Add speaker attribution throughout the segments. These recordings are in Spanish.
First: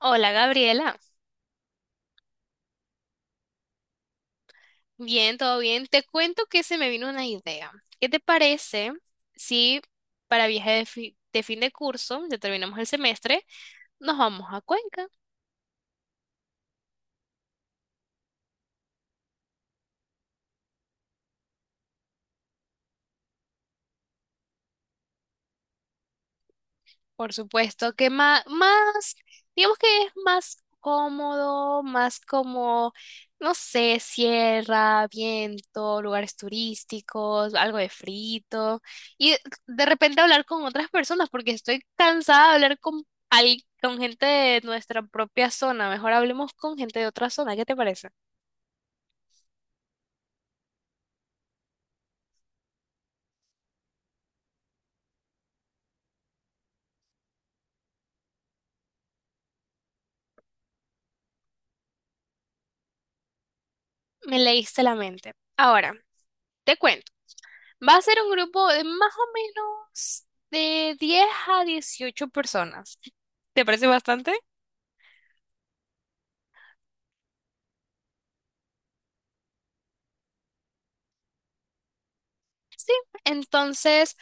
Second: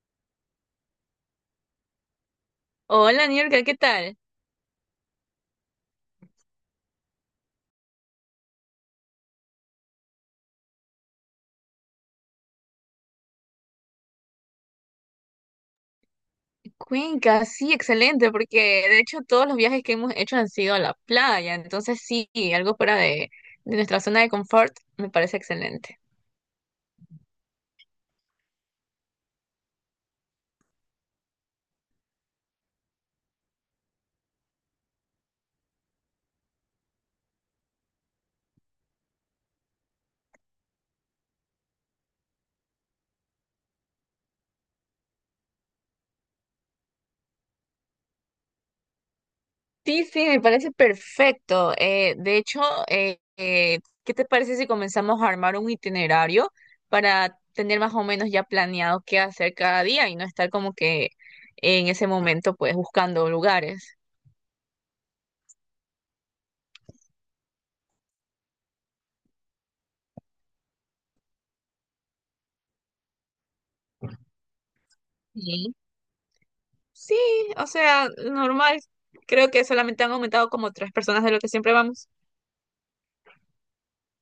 Speaker 1: Hola Gabriela,
Speaker 2: Hola, Niurka, ¿qué tal?
Speaker 1: bien, todo bien. Te cuento que se me vino una idea. ¿Qué te parece si para viaje de fin de curso, ya terminamos el semestre, nos vamos a Cuenca?
Speaker 2: Cuenca, sí, excelente, porque de hecho todos los viajes que hemos hecho han sido a la playa, entonces sí, algo fuera de nuestra zona de confort me parece excelente.
Speaker 1: Por supuesto, que más, digamos que es más cómodo, más como, no sé, sierra, viento, lugares turísticos, algo de frito. Y de repente hablar con otras personas, porque estoy cansada de hablar con con gente de nuestra propia zona. Mejor hablemos con gente de otra zona. ¿Qué te parece?
Speaker 2: Sí, sí, me parece perfecto. De hecho, ¿qué te parece si comenzamos a armar un itinerario para tener más o menos ya planeado qué hacer cada día y no estar como que en ese momento pues buscando lugares?
Speaker 1: Me leíste la mente. Ahora, te cuento. Va a ser un grupo de más o menos de 10 a 18 personas. ¿Te parece bastante?
Speaker 2: Sí, sí, o sea, normal. Creo que solamente han aumentado como tres personas de lo que siempre vamos.
Speaker 1: Entonces,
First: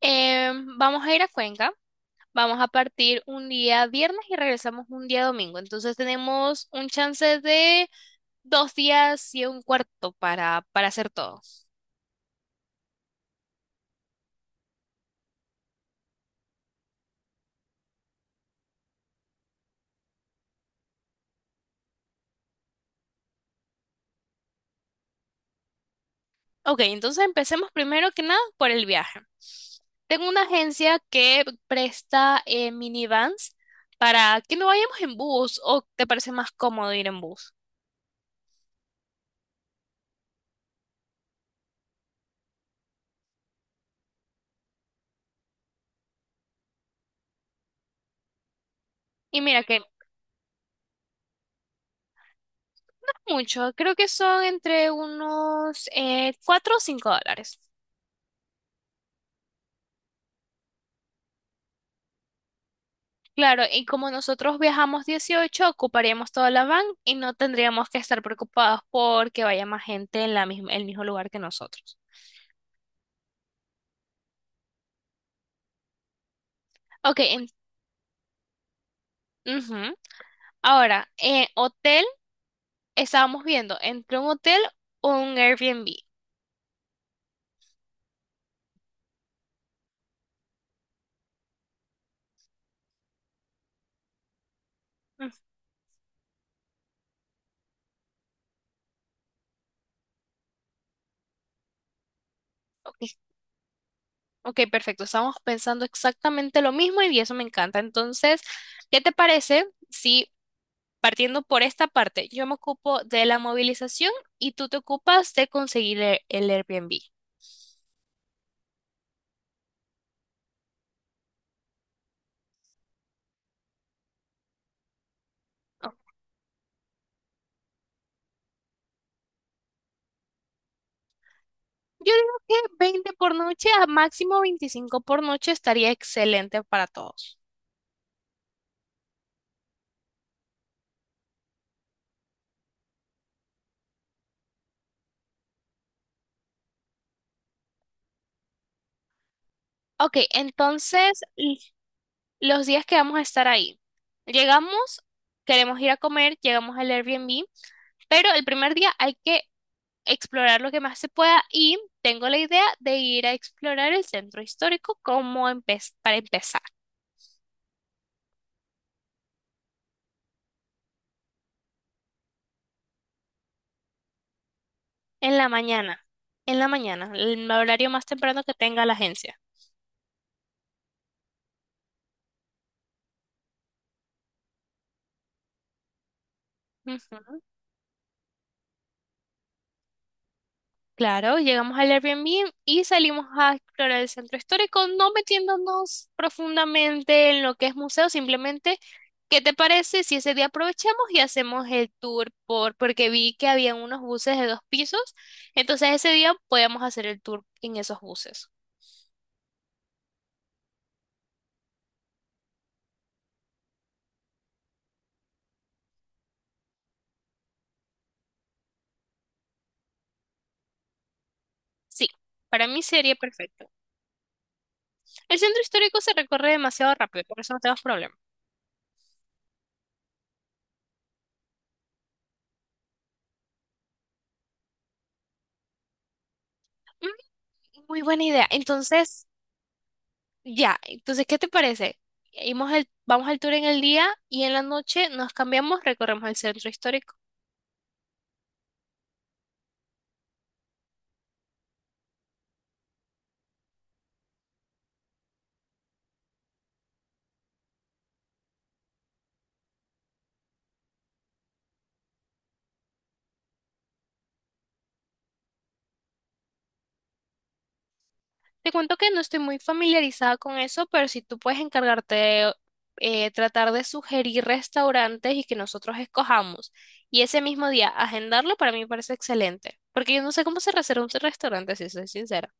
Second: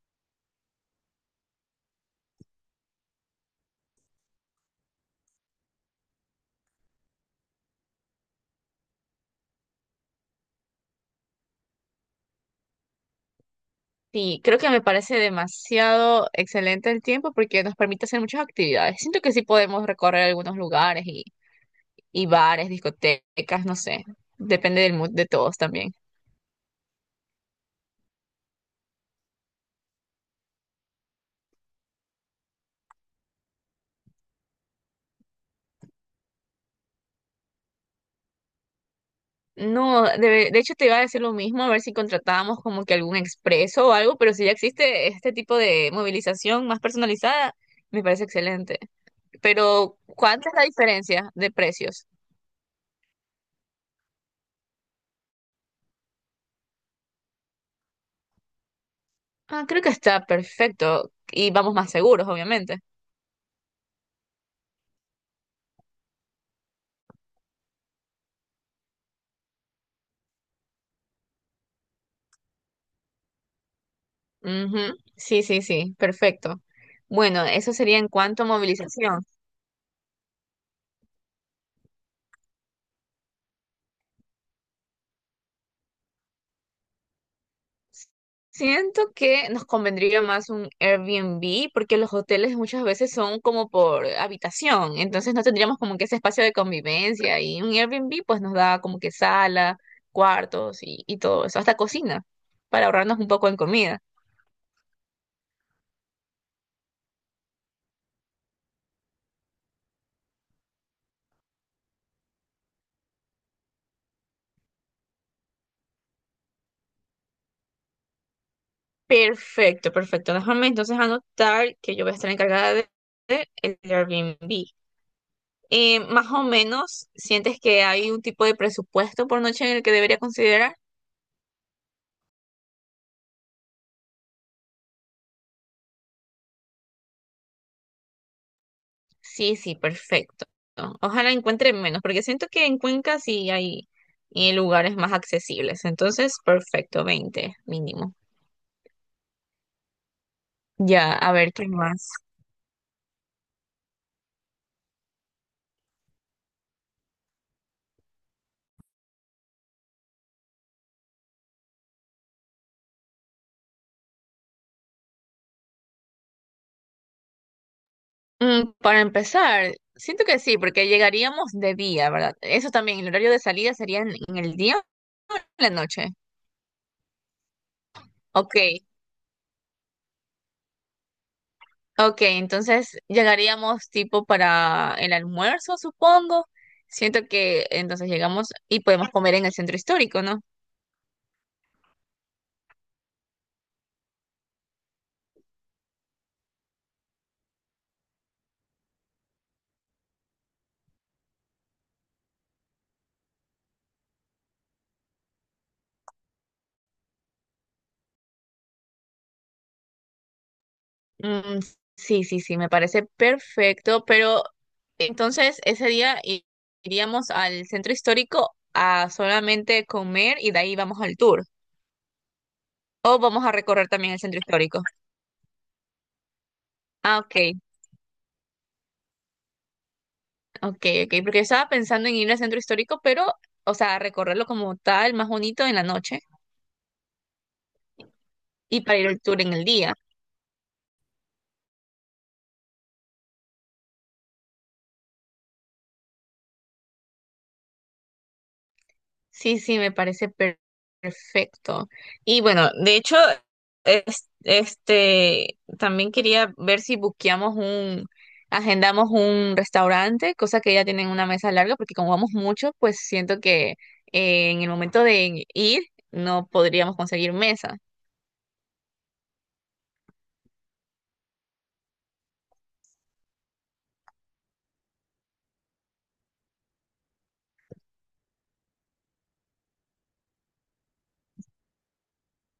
Speaker 1: vamos a ir a Cuenca. Vamos a partir un día viernes y regresamos un día domingo. Entonces tenemos un chance de 2 días y un cuarto para hacer todo.
Speaker 2: Sí, creo que me parece demasiado excelente el tiempo porque nos permite hacer muchas actividades. Siento que sí podemos recorrer algunos lugares y bares, discotecas, no sé. Depende del mood de todos también.
Speaker 1: Ok, entonces empecemos primero que nada por el viaje. Tengo una agencia que presta minivans para que no vayamos en bus o te parece más cómodo ir en bus.
Speaker 2: No, de hecho te iba a decir lo mismo, a ver si contratábamos como que algún expreso o algo, pero si ya existe este tipo de movilización más personalizada, me parece excelente.
Speaker 1: Y mira que
Speaker 2: Pero, ¿cuánta es la diferencia de precios?
Speaker 1: mucho, creo que son entre unos 4 o cinco dólares.
Speaker 2: Ah, creo que está perfecto y vamos más seguros, obviamente.
Speaker 1: Claro, y como nosotros viajamos 18 ocuparíamos toda la van y no tendríamos que estar preocupados porque vaya más gente en la misma, el mismo lugar que nosotros.
Speaker 2: Ujú, sí, sí, sí, perfecto.
Speaker 1: Ok,
Speaker 2: Bueno, eso sería en cuanto a movilización.
Speaker 1: ujú. Ahora, hotel. Estábamos viendo entre un hotel o un Airbnb.
Speaker 2: Siento que nos convendría más un Airbnb porque los hoteles muchas veces son como por habitación,
Speaker 1: Mm.
Speaker 2: entonces no tendríamos como que ese espacio de convivencia, y un Airbnb pues nos da como que sala, cuartos y todo eso, hasta cocina, para
Speaker 1: Ok,
Speaker 2: ahorrarnos un poco en comida.
Speaker 1: ok, perfecto. Estábamos pensando exactamente lo mismo y eso me encanta. Entonces, ¿qué te parece si partiendo por esta parte, yo me ocupo de la movilización y tú te ocupas de conseguir el Airbnb?
Speaker 2: Perfecto, perfecto. Déjame entonces anotar que yo voy a estar encargada del Airbnb.
Speaker 1: Ok.
Speaker 2: Más o menos, ¿sientes que hay un tipo de presupuesto por noche en el que debería considerar?
Speaker 1: Yo digo que 20 por noche a máximo 25 por noche estaría excelente para todos.
Speaker 2: Sí, sí, perfecto. Ojalá encuentre menos, porque siento que en Cuenca sí hay lugares más accesibles. Entonces, perfecto, 20 mínimo.
Speaker 1: Ok,
Speaker 2: Ya,
Speaker 1: entonces
Speaker 2: a ver, ¿qué más?
Speaker 1: los días que vamos a estar ahí. Llegamos, queremos ir a comer, llegamos al Airbnb, pero el primer día hay que explorar lo que más se pueda y tengo la idea de ir a explorar el centro histórico como para empezar,
Speaker 2: Mm, para empezar, siento que sí, porque llegaríamos de día, ¿verdad? Eso también, el horario de salida sería en el día
Speaker 1: en
Speaker 2: o en
Speaker 1: la
Speaker 2: la
Speaker 1: mañana,
Speaker 2: noche.
Speaker 1: en la mañana, el horario más temprano que
Speaker 2: Ok,
Speaker 1: tenga la agencia.
Speaker 2: ok, entonces llegaríamos tipo para el almuerzo, supongo. Siento
Speaker 1: Ujú.
Speaker 2: que entonces llegamos y podemos comer en el centro histórico, ¿no?
Speaker 1: Claro, llegamos al Airbnb y salimos a explorar el centro histórico, no metiéndonos profundamente en lo que es museo, simplemente, ¿qué te parece si ese día aprovechamos y hacemos el tour por, porque vi que había unos buses de dos pisos, entonces ese día podíamos hacer el tour en esos buses.
Speaker 2: Mm, sí, sí, sí, me parece perfecto, pero entonces ese día iríamos al centro histórico a solamente comer y de ahí vamos al tour.
Speaker 1: Sí, para mí
Speaker 2: O
Speaker 1: sería
Speaker 2: vamos a
Speaker 1: perfecto.
Speaker 2: recorrer también el centro histórico.
Speaker 1: El centro histórico se recorre demasiado
Speaker 2: Ah,
Speaker 1: rápido, por eso
Speaker 2: ok,
Speaker 1: no tenemos problema.
Speaker 2: ok, ok, porque estaba pensando en ir al centro histórico, pero, o sea, recorrerlo como tal, más bonito en la noche
Speaker 1: Mm, Muy buena idea.
Speaker 2: y para ir al
Speaker 1: Entonces,
Speaker 2: tour en el día.
Speaker 1: ya, entonces, ¿qué te parece? Vamos el, vamos al tour en el día y en la noche nos cambiamos, recorremos el centro histórico.
Speaker 2: Sí, sí, me parece perfecto. Y bueno, de hecho, este, también quería ver si agendamos un restaurante, cosa que ya tienen una mesa larga, porque como vamos mucho, pues siento que en el momento de ir no podríamos conseguir mesa.
Speaker 1: Te cuento que no estoy muy familiarizada con eso, pero si tú puedes encargarte de tratar de sugerir restaurantes y que nosotros escojamos y ese mismo día agendarlo, para mí me parece excelente, porque yo no sé cómo se reserva un restaurante, si soy sincera.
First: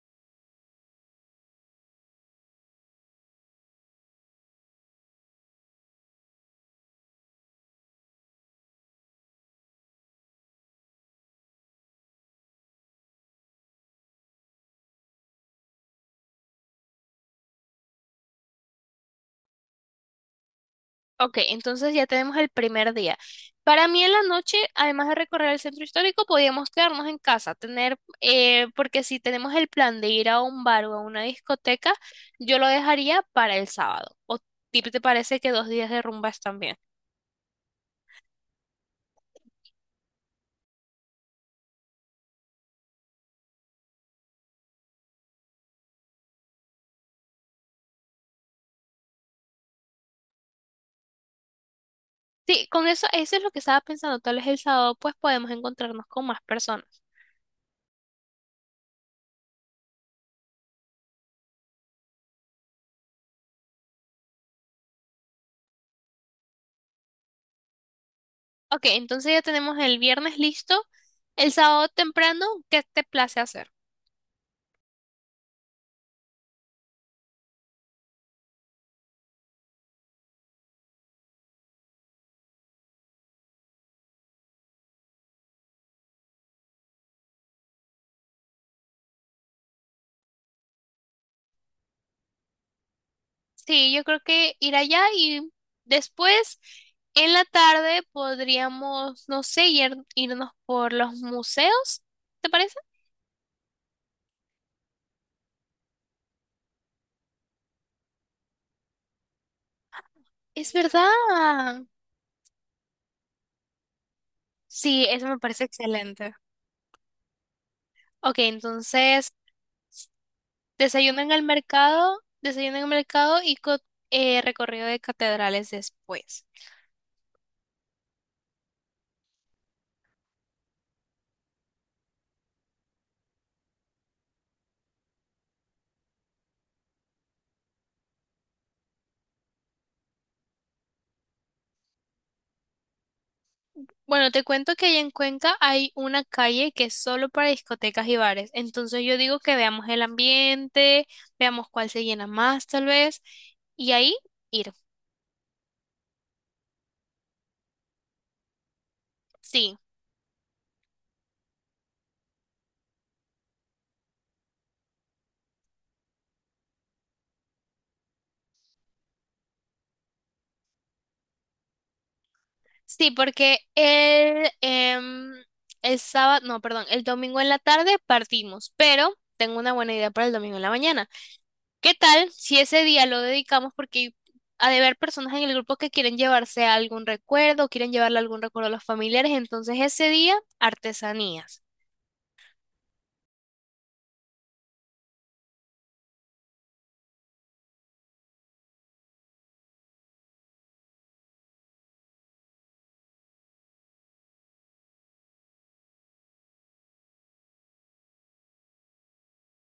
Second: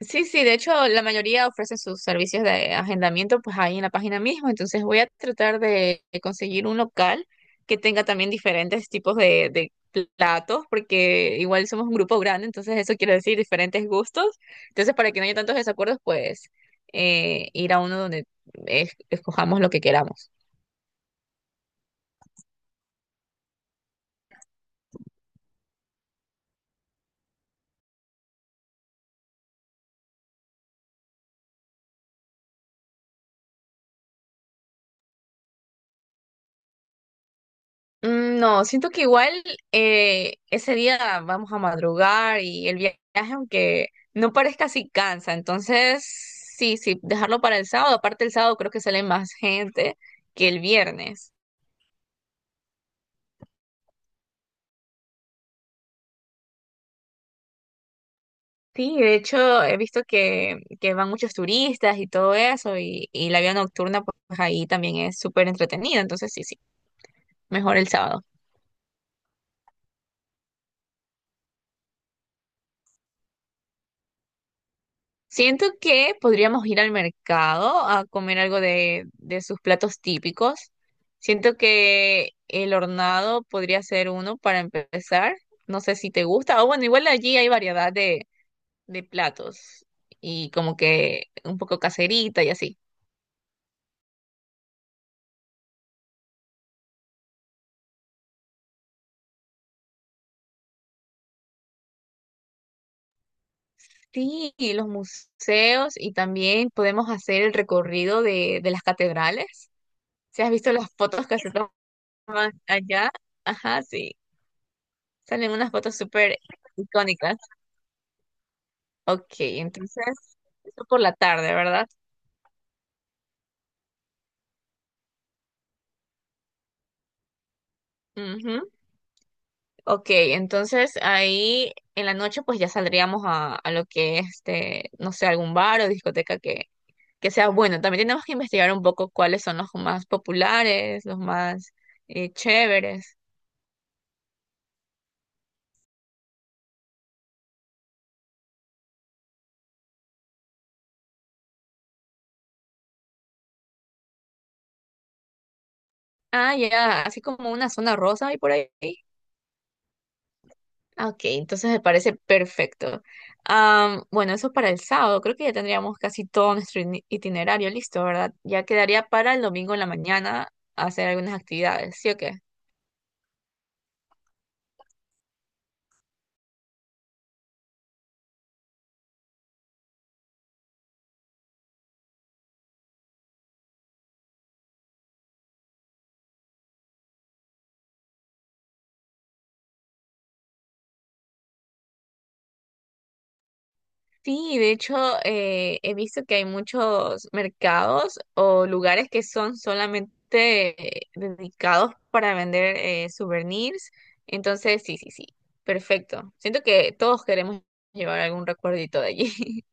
Speaker 2: Sí, sí, de hecho la mayoría ofrecen sus servicios de agendamiento pues ahí en la página misma, entonces voy a tratar de conseguir un local que tenga también diferentes tipos de platos, porque igual somos un grupo grande, entonces eso quiere decir diferentes gustos, entonces para que no haya tantos desacuerdos pues ir a uno donde escojamos lo que queramos.
Speaker 1: Ok, entonces ya tenemos el primer día. Para mí en la noche, además de recorrer el centro histórico, podíamos quedarnos en casa, tener, porque si tenemos el plan de ir a un bar o a una discoteca, yo lo dejaría para el sábado. ¿O ti te parece que 2 días de rumba están bien?
Speaker 2: Mm, no, siento que igual ese día vamos a madrugar y el viaje, aunque no parezca así, cansa. Entonces, sí, sí, dejarlo para el sábado. Aparte, el sábado creo que sale más gente que el viernes.
Speaker 1: Sí, con eso, eso es lo que estaba pensando. Tal vez el sábado pues podemos encontrarnos con más personas.
Speaker 2: Sí, de hecho, he visto que van muchos turistas y todo eso, y la vida nocturna, pues ahí también es súper entretenida. Entonces, sí, sí, mejor el sábado.
Speaker 1: Ok, entonces ya tenemos el viernes listo. El sábado temprano, ¿qué te place hacer?
Speaker 2: Siento que podríamos ir al mercado a comer algo de sus platos típicos. Siento que el hornado podría ser uno para empezar. No sé si te gusta. O bueno, igual allí hay variedad de platos y como que un poco caserita y así.
Speaker 1: Sí, yo creo que ir allá y después en la tarde podríamos, no sé, irnos por los museos, ¿te parece?
Speaker 2: Sí, y los museos y también podemos hacer el recorrido de las catedrales. ¿Si has
Speaker 1: Es
Speaker 2: visto las fotos que se
Speaker 1: verdad.
Speaker 2: toman allá? Ajá, sí.
Speaker 1: Sí, eso me
Speaker 2: Salen
Speaker 1: parece
Speaker 2: unas fotos
Speaker 1: excelente.
Speaker 2: súper icónicas.
Speaker 1: Ok, entonces.
Speaker 2: Ok, entonces, eso por la
Speaker 1: Desayuno en el
Speaker 2: tarde, ¿verdad?
Speaker 1: mercado, desayuno en el mercado y recorrido de catedrales después.
Speaker 2: Ujú. Ok, entonces ahí en la noche pues ya saldríamos a lo que este, no sé, algún bar o discoteca que sea bueno. También tenemos que investigar un poco cuáles son los más populares, los más chéveres.
Speaker 1: Bueno, te cuento que allá en Cuenca hay una calle que es solo para discotecas y bares. Entonces yo digo que veamos el ambiente, veamos cuál se llena más tal vez, y ahí ir.
Speaker 2: Ah, ya, así como una zona rosa y por ahí.
Speaker 1: Sí,
Speaker 2: Ah, ok, entonces me parece perfecto. Am, bueno, eso para el sábado. Creo que ya tendríamos casi todo nuestro itinerario listo, ¿verdad? Ya quedaría para el domingo en la mañana hacer algunas actividades, ¿sí o qué?
Speaker 1: sí, porque el sábado, no, perdón, el domingo en la tarde partimos, pero tengo una buena idea para el domingo en la mañana. ¿Qué tal si ese día lo dedicamos porque ha de haber personas en el grupo que quieren llevarse algún recuerdo, quieren llevarle algún recuerdo a los familiares, entonces ese día artesanías.
Speaker 2: Sí, de hecho, he visto que hay muchos mercados o lugares que son solamente dedicados para vender souvenirs. Entonces, sí, sí, sí, perfecto. Siento que todos queremos llevar algún recuerdito de allí.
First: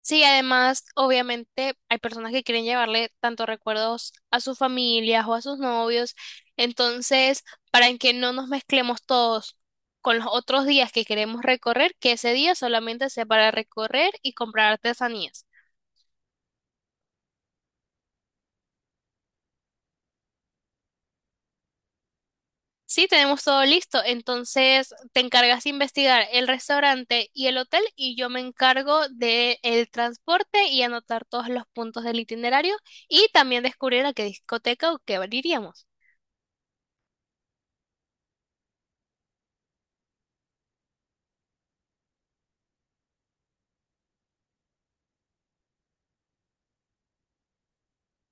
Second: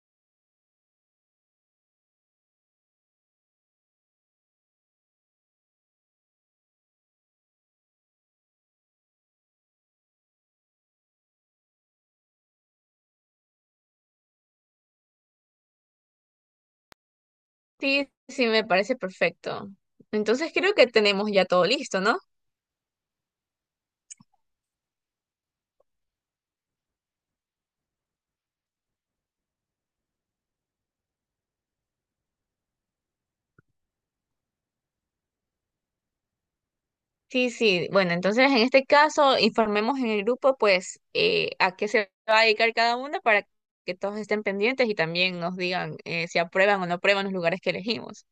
Speaker 1: Sí, además, obviamente hay personas que quieren llevarle tanto recuerdos a sus familias o a sus novios, entonces para que no nos mezclemos todos con los otros días que queremos recorrer, que ese día solamente sea para recorrer y comprar artesanías.
Speaker 2: Sí, sí, me parece perfecto. Entonces creo que tenemos ya todo listo, ¿no?
Speaker 1: Sí, tenemos todo listo. Entonces, te encargas de investigar el restaurante y el hotel y yo me encargo de el transporte y anotar todos los puntos del itinerario y también descubrir a qué discoteca o qué bar iríamos.
Speaker 2: Sí, sí. Bueno, entonces en este caso informemos en el grupo, pues, a qué se va a dedicar cada uno para que todos estén pendientes y también nos digan si aprueban o no aprueban los lugares que elegimos.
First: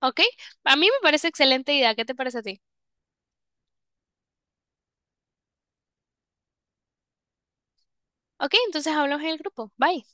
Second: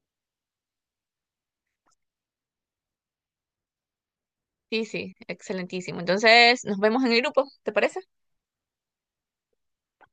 Speaker 1: ¿Ok? A mí me parece excelente idea. ¿Qué te parece a ti?
Speaker 2: Sí, sí, excelentísimo. Entonces nos vemos en el grupo, ¿te parece?
Speaker 1: Ok, entonces hablamos en el grupo. Bye.